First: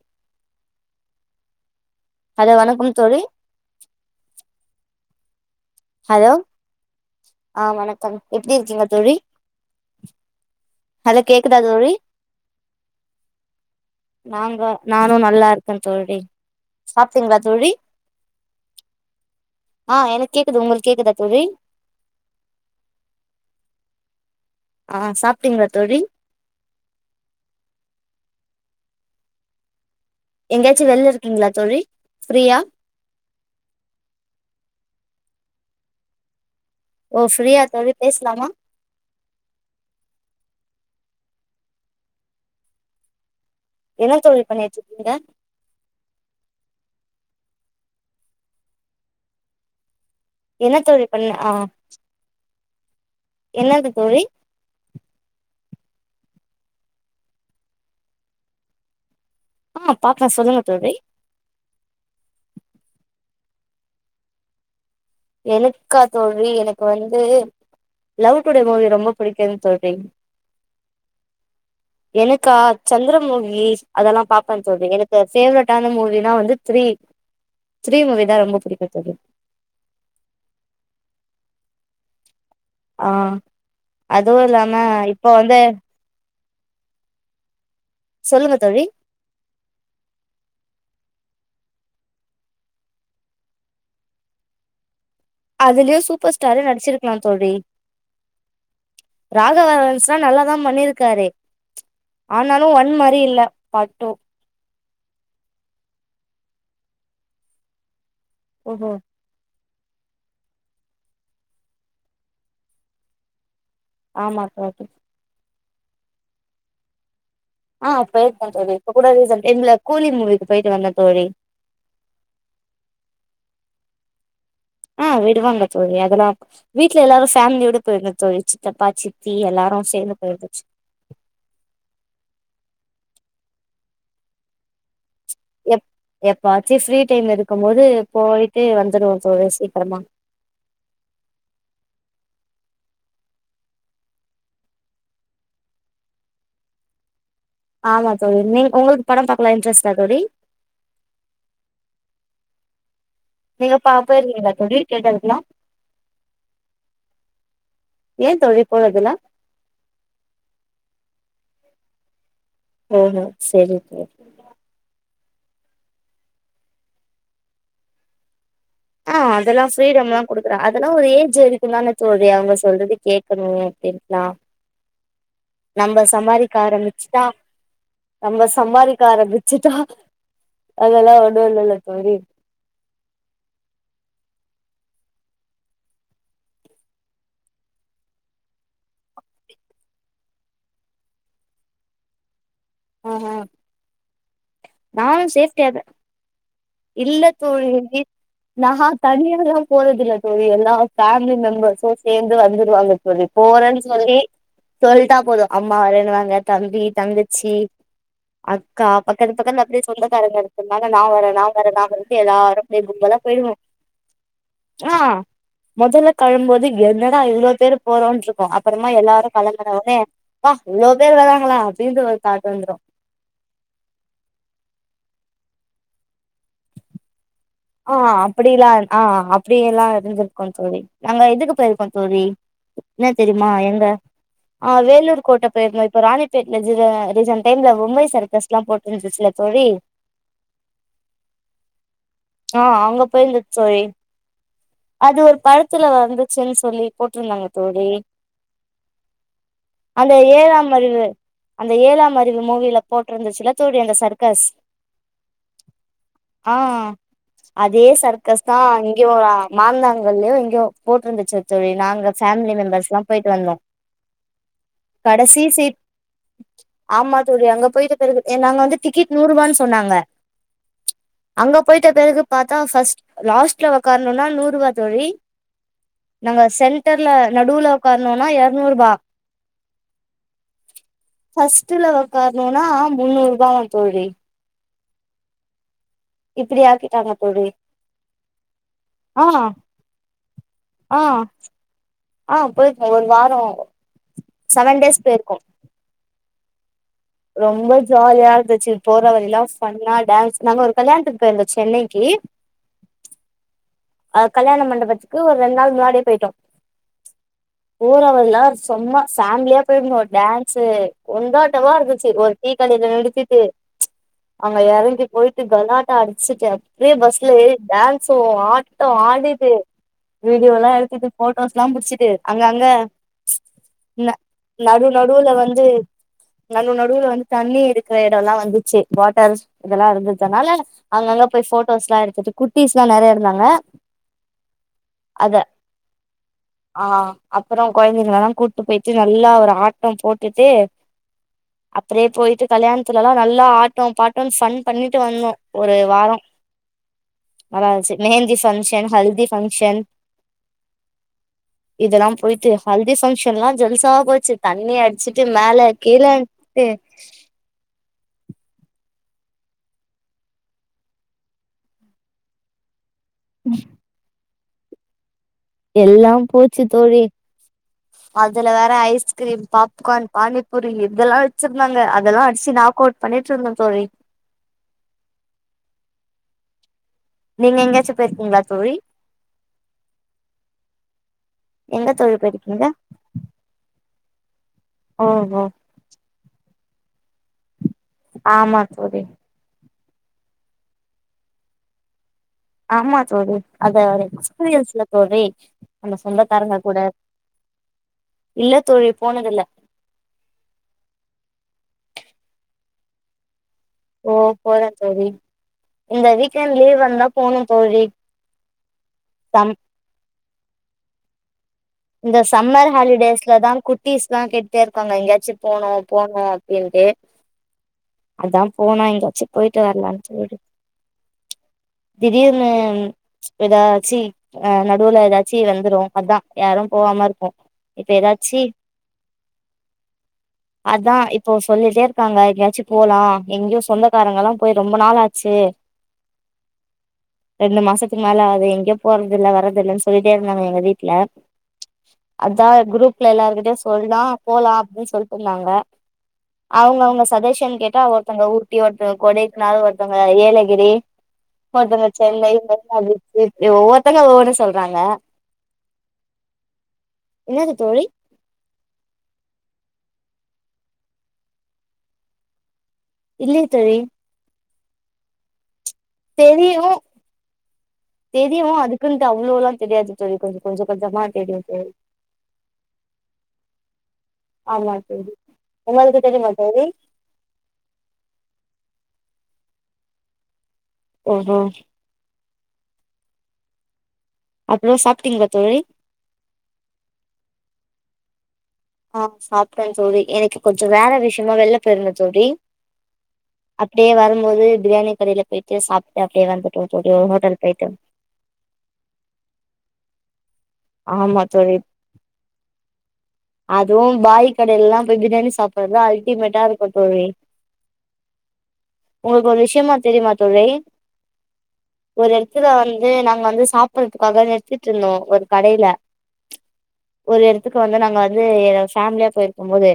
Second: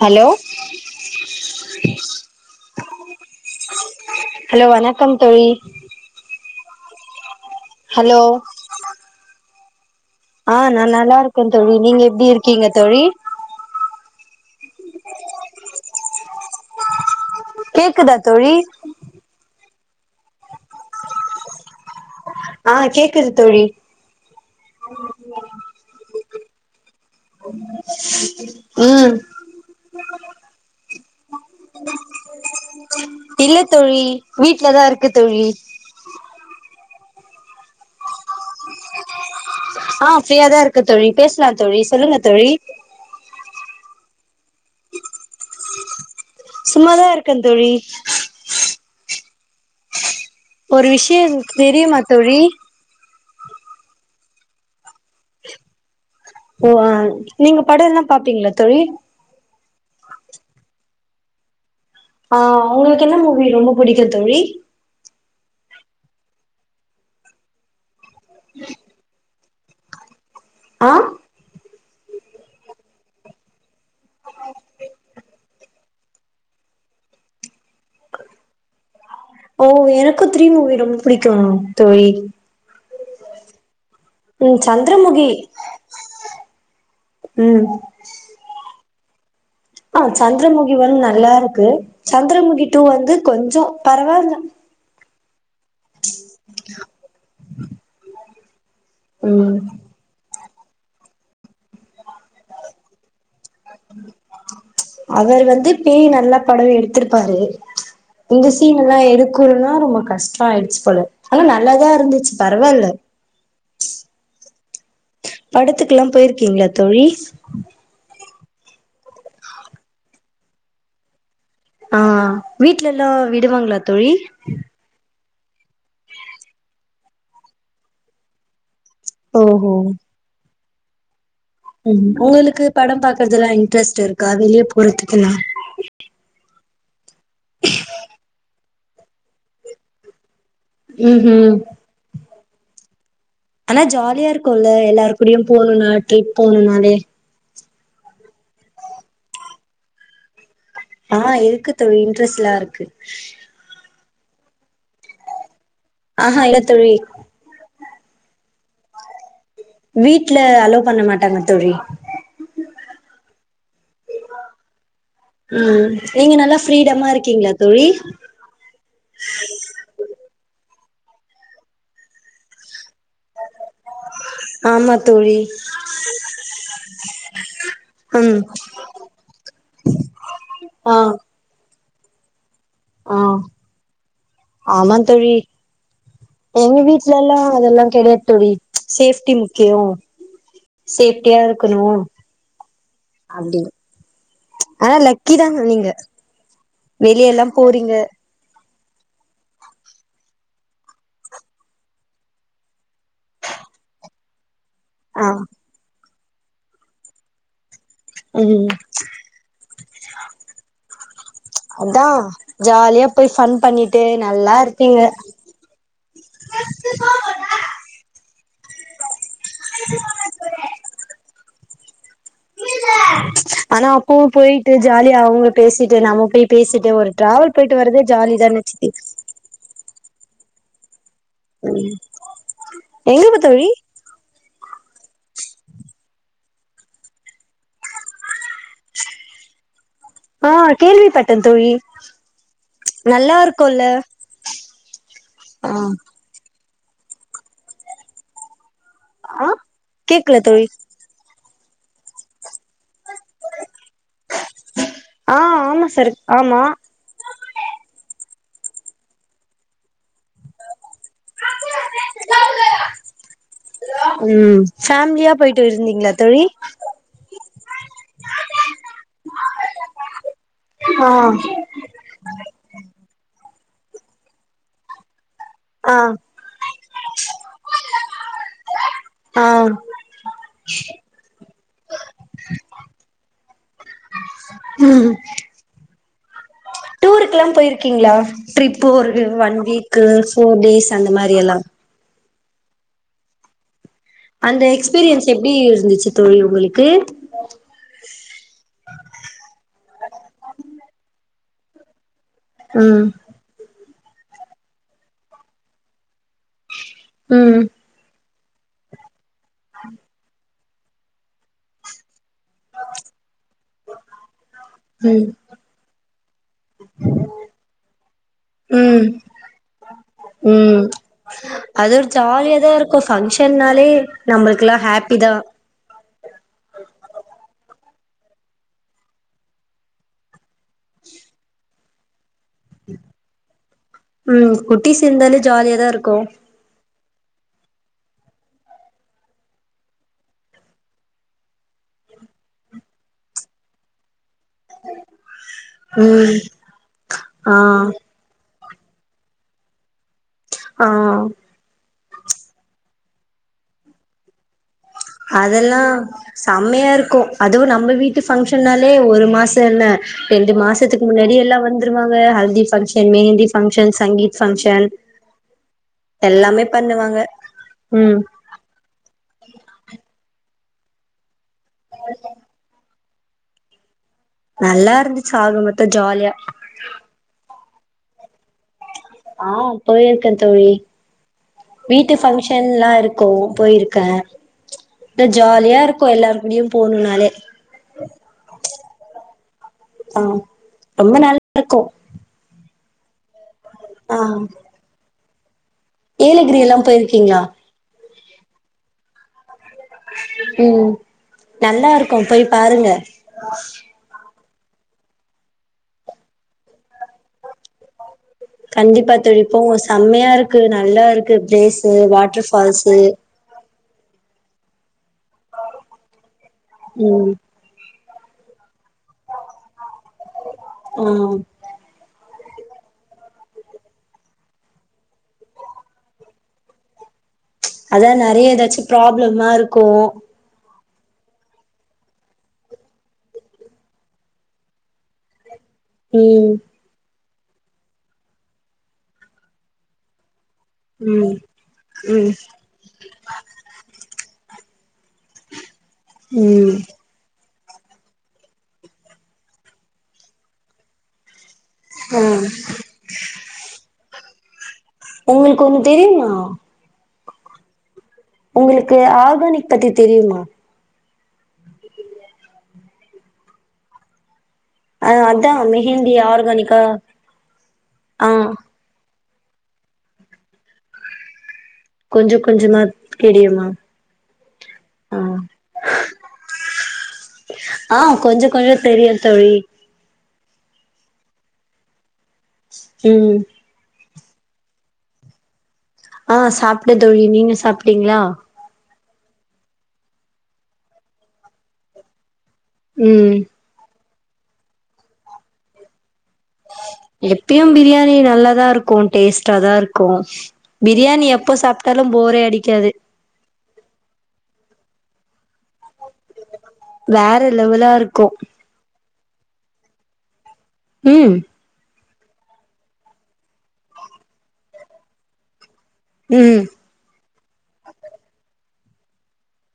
hello hello வணக்கம் தோழி hello வணக்கம் தோழி ஹலோ ஆ வணக்கம் ஹலோ எப்டி இருக்கீங்க தோழி ஆ நா நல்லா ஹலோ இருக்க கேக்குதா தோழி நீங்க எப்டி இருக்கீங்க தோழி நாங்க நானு நல்லா இருக்க தோழி சாப்டீங்ளா தோழி கேக்குதா தோழி ஆ எனக் கேக்குது உங்களுக்கு கேக்குதா தோழி ஆ கேக்குது தோழி ஆ சாப்டீங்களா தோழி ம் எங்கெயாச்சு வெளில இருக்கீங்களா தோழி ஃப்ரீயா இல்ல தோழி வீட்லதா இருக்கு தோழி ஓ ஃப்ரீயா தோழி பேச்லாமா ஆ ஃப்ரீயா தா இருக்க தோழி பேச்லா தோழி சொல்லுங்க தோழி என்ன தோழி பண்ணிட்ருக்கீங்க சும்மாதா இருக்கே தோழி என்ன ஒரு தோழி விஷய பண்ண ஆ தெரியுமா தோழி என்னது தோழி ஓ அ நீங்க படொ எல்லா பாப்பீங்களா தோழி ஆமா பாப்பே சொல்லுங்க தோழி ஆ உங்களுக்கு என்ன மூவி ரொம்ப பிடிக்கு தோழி எனக்கா தோழி எனக்கு வந்து லவ் டுடே மூவி ரொம்ப பிடிக்கு தோழி ஆ எனக்கா சந்திர மூவிஸ் அதெல்லா பாாப்பே தோழி எனக்கு ஃபேவரட்டான மூவினா வந்து த்ரீ த்ரீ மூவிதா ரொம்ப பிடிக்கு தோழி ஓ எனக்கு த்ரீ மூவி ரொம்ப பிடிக்கு தோழி ஆ அதுவு ம் இல்லாம இப்ப சந்திரமுகி வந்து ம் சொல்லுங்க தோழி ஆ சந்திரமுகி ஒன் நல்லா இருக்கு சந்திரமுகி டூ வந்து கொஞ்சோ பரவால்ல அதுலயு சூப்பர் ஸ்டாரே நடிச்சிருக்கலா தோழி ம் ராகவா லாரன்ஸ் எல்லா நல்லாதா பண்ணிருக்காரு ஆனாலு ஒன் மாரி இல்ல பார்ட் டூ அவர் வந்து பேய் நல்லா படம் எடுத்திருப்பாரு இந்த சீன் ஓஹோ எல்லா எடுக்குணுன்னா ரொம்ப கஷ்டோ ஆயிடுச்சு போல ஆனா நல்லாதா இருந்துச்சு பரவால்ல ஆ மாத்தாது படத்துக்குலா போயிருக்கீங்களா தோழி ஆ போயிருக்கே தோழி இப்ப கூட ரீசன்ட் டைம்ல கூலி மூவிக்கு போயிட்டு வந்தே தோழி ஆ வீட்ல எல்லாம் விடுவாங்களா தோழி ஆ விடுவாங்க தோழி அதெல்லா வீட்ல எல்லாரு ஃபேமிலியோட போயிருந்தோ தோழி சித்தப்பா சித்தி ஓஹோ எல்லாரு சேர்ந்து போயிருந்துச்சு ம் உங்களுக்கு படம் பாக்குறது எல்லாம் இன்ட்ரெஸ்ட் இருக்கா வெளியே போறதுக்கெல்லா எப் எப்பாச்சு ஃப்ரீ டைம் இருக்கும் போது போயிட்டு வந்துடுவோ தோழி சீக்கிரமா ஹ் ஹ் ம் ஆனா ஜாலியா இருக்குல்ல எல்லாரு கூடய போணும்னா ட்ரிப் போணுன்னாலே ஆமா தோழி நீங்க உங்களுக்கு படம் பாக்கலா இன்ட்ரெஸ்டா தோழி ஆ இருக்கு தோழி இன்ட்ரெஸ்ட்லா இருக்கு நீங்க பாப்ப இருந்தீங்களா தோழி கேட்டதுக்லா ஆஹ இல்ல தோழி ஏ தோழி போல அதுல வீட்ல அலோ பண்ண மாட்டாங்க தோழி ஓ ஹோ சரி போ ம் நீங்க நல்லா ஃப்ரீடமா இருக்கீங்களா தோழி ஆ அதெல்லா ஃப்ரீடம்லா கொடுக்குறே அதெல்லா ஒரு ஏஜ் இருக்குந் தான தோழி அவங்க சொல்றது கேட்கணு அப்டிண்ட்லா ஆமா தோழி நம்ம சம்பாதிக்க ஆரம்பிச்ச்சுட்டா ம் நம்ப சம்பாதிக்க ஆரம்பிச்சுட்டா ஆ அதெல்லா ஒண்ணு இல்லல்ல தோழி ஆ ஆமா தோழி எங்க வீட்ல எல்லா அதெல்லா கிடையாது தோழி சேஃப்டி முக்கியோ சேஃப்ட்டியா இருக்கணு ஆ ஆ அப்டின்னு ஆனா நானு லக்கி தாங்க சேஃப்டியா தா நீங்க இல்ல வெளியல்லா தோழி போறீங்க [unintelligible] நாஹா தனியால்லா போறதில்ல தோழி எல்லா ஃபேமிலி மெம்பர்ஸு சேர்ந்து வந்துருவாங்க சொல்லி போறேன்னு சொல்லி சொல்லிட்டா ஆ போது அம்மா வரன்னுவாங்க தம்பி தங்கச்சி ம் அக்கா பக்கத்து பக்கத்து அப்டியே சொந்த காரங்க இருக்கறதுனால நான் வரே நா எல்லா அதா பங்ஷன்க்கு எல்லாரு சேந்து ஜாலியா கும்பல்லா போய் ஃபன் போயிருவம் பண்ணிட்டு நல்லா ஆ இருக்கீங்க முதல்ல களம்போது என்னடா இவ்வளோ பேர் போறோன்ட்டு இருக்கு அப்புறமா எல்லாரு களம்பன உன்னே அப்பா இவ்ளோ பேர் வராங்களா அப்டின்ற ஒரு தாட்டு வந்துரும் ஆனா அப்பவு போய்ட்டு ஜாலியா அவங்க பேசிட்டு நம்ம போய் பேசிட்டு ஒரு ட்ராவல் ஆ அப்டிலா இல் ஆ அஹ் அப்படியெல்லா இருந்திருக்கோ தோழி நாங்க எதுக்கு போயிருக்கோ தோழி என்ன எங்க தெரியுமா தோழி எங்க ஆ வேலூர் கோட்ட போயிருந்த இப்போ ராணிப்பேட்ல ஜீர ரீசன்் டைம்ல மும்பை சர்க்கஸ் எலாம் போட்ருந்துச்சுல தோழி ஆ கேள்வி பட்ட தோழி ஆ அங்க நல்லா போயிருந்த தோழி இருக்குல்ல அது ஒரு ஆ படத்துல வந்துச்சுன் சொல்லி போட்ருந்தாங்க தோழி ஆ அந்த கேக்கல தோழி ஏழாம் அறிவு அந்த ஏழாம் அறிவு மூவில போட்ருந்துச்சுல தோழி அந்த சர்க்கஸ் ஆ ஆமா சருக் ஆ ஆமா அதே சர்க்கஸ் தா அங்கயோ மாங்காங்கல்லு இங்கயோ போட்ருந்துச்சு சரி தோழி நாங்க பேமிலி மெம்பர்ஸ்ல்லா போய்ட்டு வந்தோ ம் ஃபேமிலியா கடைசி போய்ட்டு சீட் இருந்தீங்களா தோழி ழி ஆமா தோழி அங்க போய்ட்டு பெறகு நாங்க வந்து டிக்கெட் நூறுபான் சொன்னாங்க ஆ அங்க போயிட்டபெறகு பாத்தா ஃபர்ஸ்ட் லாஸ்ட்ல உக்காரணுனா நூறுபா தோழி ஆ நாங்க சென்டர்ல நடுவுல உக்காரணுனா இரநூறுபா ஆ ஃபர்ஸ்ட்ல உக்காரணுனா முன்னூறுபாயா தோழி ம் இப்டியாக்கு டூருக்கெல்லா போய்ருக்கீங்களா ட்ரிப்பு ஒரு ஆ ஒன் வீக்கு ஃபோர் டேஸ் ஆ அந்த மாரி எல்லா ஆ போயிருக்கங்க ஒரு வார அந்த எக்ஸ்பீரியன்ஸ் எப்டி இருந்துச்சு தோழி உங்களுக்கு ரொம்ப ஜாலியா இருந்துச்சு போறவழி எல்லா ஃபன்னா டான்ஸ் நாங்க ஒரு கல்யாணத்துக்கு போயிருந்தோ சென்னைக்கு ம் அ கல்யாண மண்டபத்துக்கு ஒரு ரெண்டு நாள் முன்னாடியே போய்ட்டோ ம் ஊரவல்லா சும்மா ஃபேமிலியா போயிருதோ டான்ஸு ஒண்டாட்டமா இருந்துச்சு ஒரு டீ கடைல நிறுத்திட்டு அங்க இறங்கி ம் போய்ட்டு கலாட்டா அடிச்சுட்டு அப்டியே பஸ்ல ஏறி டான்ஸு ஆ ஓ ம் ஆடுது வீடியோலா ம் எடுத்துட்டு ஃபோட்டோஸ்லா அது ஒரு புடிச்சிட்டு அங்க அங்க ஜாலியாதா இருக்கு ஃபங்க்ஷன்னாலே நம்மளுக்குல்லா நடு ஹாப்பி தா நடுவ்ல வந்து நடுவ் நடுவுல வந்து தண்ணி இருக்கிற எடல்லா வந்துச்சு வாட்டர்ஸ் இதெல்லா இருந்ததுனால அங்கங்க போய் ஃபோட்டோஸ்லா எடுத்துட்டு குட்டிஸ்லா நெறய இருந்தாங்க ம் குட்டிஸ் அத இருந்தாலே ஜாலியாதா இருக்கு ஆ அப்பற கொழந்தைங்களல்லா கூட்டு போய்ட்டு நல்லா ஒரு ஆட்டம் போட்டுட்டு அப்டியே போய்ட்டு கல்யாணத்துலலா நல்லா ஆட்டோ பாட்டோ சன் பண்ணிட்டு வந்தோ ஒரு வார ம் ஆ அதாச்சு மேந் ஃப்ங்ஷன் ஹல்தி ஃப்ங்ஷன் ஆ இதெல்லா போய்ட்டு ஹல்தி ஃபங்க்ஷன்லா ஜல்சாவா போச்சு தண்ணி அடிச்சிட்டு மேல கீழண்ட்டு யயாருக்கோ அதுவு நம்ம வீட்டு ஃபங்க்ஷனாலே ஒரு மாச இல்ல ரெண்டு மாசத்துக்கு முன்னாடி எல்லா வந்துருவாங்க ஹல்தி ஃபங்க்ஷ ன் மெஹந்தி ஃபங்க்ஷன் சங்கீத் ஃபங்க்ஷன் எல்லாம் போச்சு எல்லாமே தோழி பண்ணுவாங்க ம் அத் இதுல வேற ஐஸ்கிரீம் பாப்கார்ன் பானிபூரி இதெல்லா வெச்சிருந்தாங்க அதெல்லா அடிச்சு நாக்கவுட் பண்ணிட்ருந்த தோழி நல்லா இருந்துச்சு ஆக மொத்தோ ஜாலியா நீங்க எங்கயாச்சு போயிருக்கீங்ளா தோழி ஆ போயிருக்க தோழி எங்க வீட்டு தோழி போயிருக்கீங்க ஃபங்க்ஷன்லா இருக் க்கு போயிருக்க இந்த ஓஹோ ஜாலியா இருக்கு எல்லார் கூடயு போணுனாலே ஆமா தோழி ஆ ரொம்ப நல் [inaudible] இருக்கு ஆமா தோழி அத ஒரு ஆ எக்ஸ்பீரியன்ஸ்ல தோழி நம்ம சொந்தக்காரங்க ஏலகிரி எல்லா கூட போயிருக்கீங்ளா இல்ல தோழி போனதில்ல ம் நல்லாருக்கு போய் பாருங்க ஓ போறே தோழி இந்த வீக்கெண்ட் லீவ் வந்தா போனு தோழி கண்டிப்பா தோழி சம் போவோ செம்மையா இருக்கு நல்லா இருக்கு பிளேஸ் இந்த சம்மர் ஹாலிடேஸ்ல தா குட் டீஸ்லா கேட்டுட்டே இருக்காங்க எங்கேயாச்சு போணு போணு அப்டின்ட்டு ம் அதா போனா எங்காச்சு போய்ட்டு வரலான் சொல்லிட்டு ஆ திடீர்னு எதாச்சி அ நடுவுல எதாச்சி வந்துரு அதா யாரு போவாம இருப்போ அதா நெறைய எதாச்சு ப்ராப்ளமா இருக்கு அதா இப்போ சொல்லிட்டே இருக்காங்க எங்கயாச்சு போலா எங்கயு சொந்தக்காரங்கலா போய் ரொம்ப நாள் ஆச்சு ம் ரெண்டு மாசத்துக்கு மேல ஆவுது எங்கயு போறதில்ல வர்றதில்லன் சொல்லிட்டே இருந்தாங்க எங்க வீட்ல ம் ம் அதா குரூப்ல எல்லாருகிட்டயு சொல்லா போலா அப்டின் சொல்ட்டு இருந்தாங்க ம் அவ்ங்க அவ்ங்க சஜஷன் கேட்டா ஒருத்தங்க ஊட்டி ஒருத்தங்க கொடைக்கனல் ஒருத்தங்க ஏலகிரி ஒருத்தங்க ஆ சென்னை மெரினா பீச்சு ஏ ஒவ்வொருத்தங்க ஒவ்வொன்னு சொல்றாங்க ஒங்களுக்கு ஒன்னு தெரியுமா என்னது தோழி உங்களுக்கு ஆர்கானிக் பத்தி தெரியுமா இல்லயே தோழி ஆ அதா மெஹிந்தி தெரியு ஆர்கானிக்கா ஆ துக்குண்ட்டு அவ்ளோளா தெரியாது தோழி கொஞ்ச கொஞ்ச கொஞ்சந்தா தெரியு தோழி கொஞ்ச கொஞ்சந்தா தெரியுமா ஆமா தோழி ஆ எல்லாருக்கு தெரியுமா தோழி ஆ கொஞ்ச கொஞ்ச தெரியு தோழி ம் ம் ம் அப்றோ சாப்ட்டீங்ளா தோழி ஆ சாப்டே தோழி நீங்க சாப்ட்டீங்ளா ஆ சாப்ட்டன் தோழி எனக்கு கொஞ்சோ வேல விஷ்யமா வெள்ல போயிருந்த தோழி ம் அப்டியே வரும்போது பிரியாணி கடைல போயிட்டு சாப்ட்டு அப்டியே வந்து எப்பயும் பிரியாணி நல்லாதா இருக்கு டேஸ்ட்டாதா இருக்கு ஆமா பிரியாணி எப்ப சாப்ட்டாலும் போரே அடிக்காது அதுவும் பாய் கடைலலெல்லா போய் பிரியாணி சாப்டறது அல்டிமேட்டா தோழி வேற லெவலா இருக்கு உங்களுக்கு ஒரு விஷ்யமா தெரிமா தோழி ம் ஒரு எடத்துல வந்து நாங்க வந்து சாப்பறதுக்காக நிறுத்திட்டு இருந்தோ ஒரு கடைல ம் ஒரு எடத்துக்கு வந்து நாங்க வந்து எ ஃபேமிலியா போயிருக்கும்போது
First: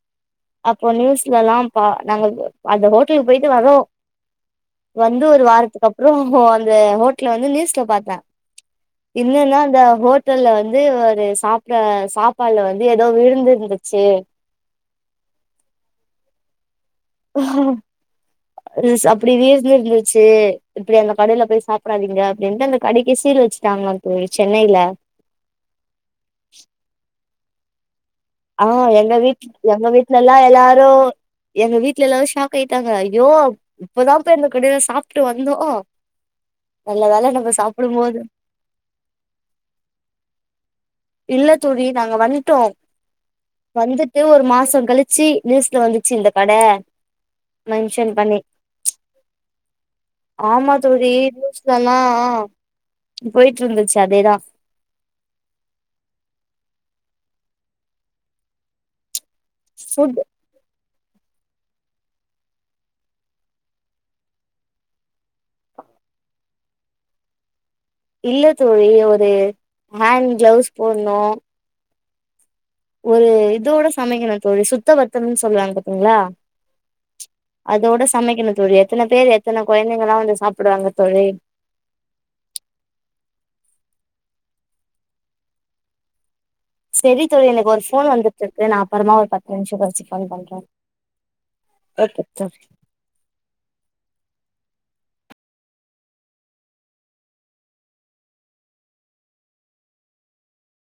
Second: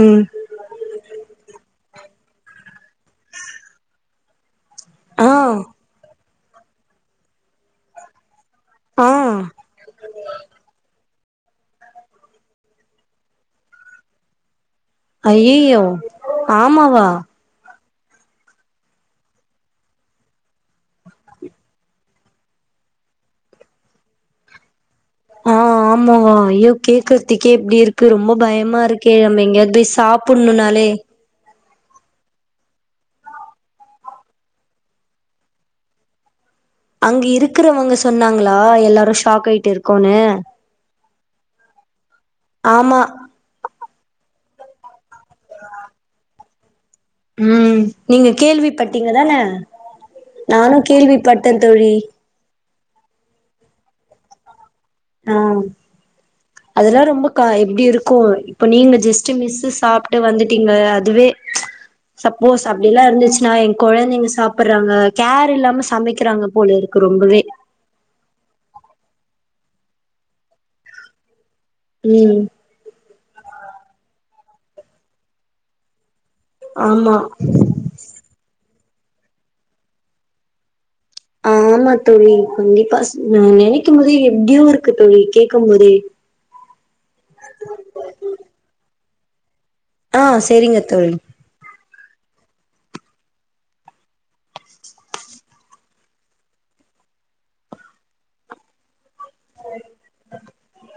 ம் அப்போ நியூஸ்லல்லா பா நாங்க அந்த ஹோட்டலுக்கு போயிட்டு வரோ வந்து ஆ ஒரு வாரத்துக்கு அப்றோ அந்த ஹோட்டல வந்து நியூஸ்ல பாத்த ஆ என்னன்னா அந்த ஹோ ட்டல்ல வந்து ஒரு சாப்ற சாப்பாட்ல வந்து எதோ விழுந்திருந்துச்சு அய்யய்யோ ஆமாவா ரீல்ஸ் அப்டி வீழ்ந்திருந்துச்சு இப்டி அந்த கடைல போய் சாப்டாதீங்க அப்டின்ட்டு அந்த கடைக்கு சீல் வெச்சுட்டாங்ளா தோழி சென்னைல ஆ ஆமா அய்யோ கேக்கறதுக்கே இப்டி இருக்கு ரொம்போ ஆ எங்க வீட் எங்க வீட்லல்லா எல்லாரு சாப்புட்ணுனாலே எங்க வீட்ல எல்லாரு ஷாக் ஆயிட்டாங்க அய்யோ இப்பதா போய் அந்த கடைல சாப்ட்டு வந்தோ நல்ல அங்க வேல நம்ம இருக்கறவங்க சாப்டும் போது சொன்னாங்ளா எல்லாரு ஷாக் ஆயிட்டு இருக்கோன்னு இல்ல தோழி நாங்க வந்ட்டோ ஆமா வந்துட்டு ஒரு மாசங் கழி ச்சி நியூஸ்ல வந்துச்சு இந்த கட ம் மென்ஷன் நீங்க பண்ணி கேள்விப்பட்டீங்க தான ஆமா நானு தோழி கேள்விப்பட்டே தோழி நியூஸ்லல்லா போயிட்டு இருந்துச்சு அதேதா ஆ அதெல்லா ரொம்ப க எப்டி இருக்கு இப்ப நீங்க ஜஸ்ட் மிஸ் இது ஃபுட் சாப்ட்டு வந்துட்டீங்கல்ல அதுவே சப்போஸ் அப்டி எல்லா இருந்துச்சுனா என் கொழந்தைங்க சாப்பறாங்க கேர் இல்லாம சமைக்கிறாங்க போலரு க்கு ரொம்பவே இல்ல தோழி ஒரு ஹேண்ட் க்ளவுஸ் போணு ம் ஒரு இதோட சமைக்கணுந் தோழி சுத்த பத்தம்னு சொல்லுவாங்க பாத்தீங்ளா ஆமா அதோட சமைக்கணு தோழி எத்தன பேர் எத்தன கொழந்தைங்கல்லா வந்து சாப்டுவாங்க தோழி ஆமா தோழி கண்டிப்பா நா நெனைக்கும்போதே எப்டியோ இருக்கு தோழி கேக்கும்போதே செரி தோழி எனக்கு ஒரு ஃபோன் வந்துட்டுருக்கு நா அப்றமா ஒரு பத்து நிமிஷோ கழிச்சு ஆ ஃபோன் பண்ற செரிங்க தோழி [unintelligible] [inaudible]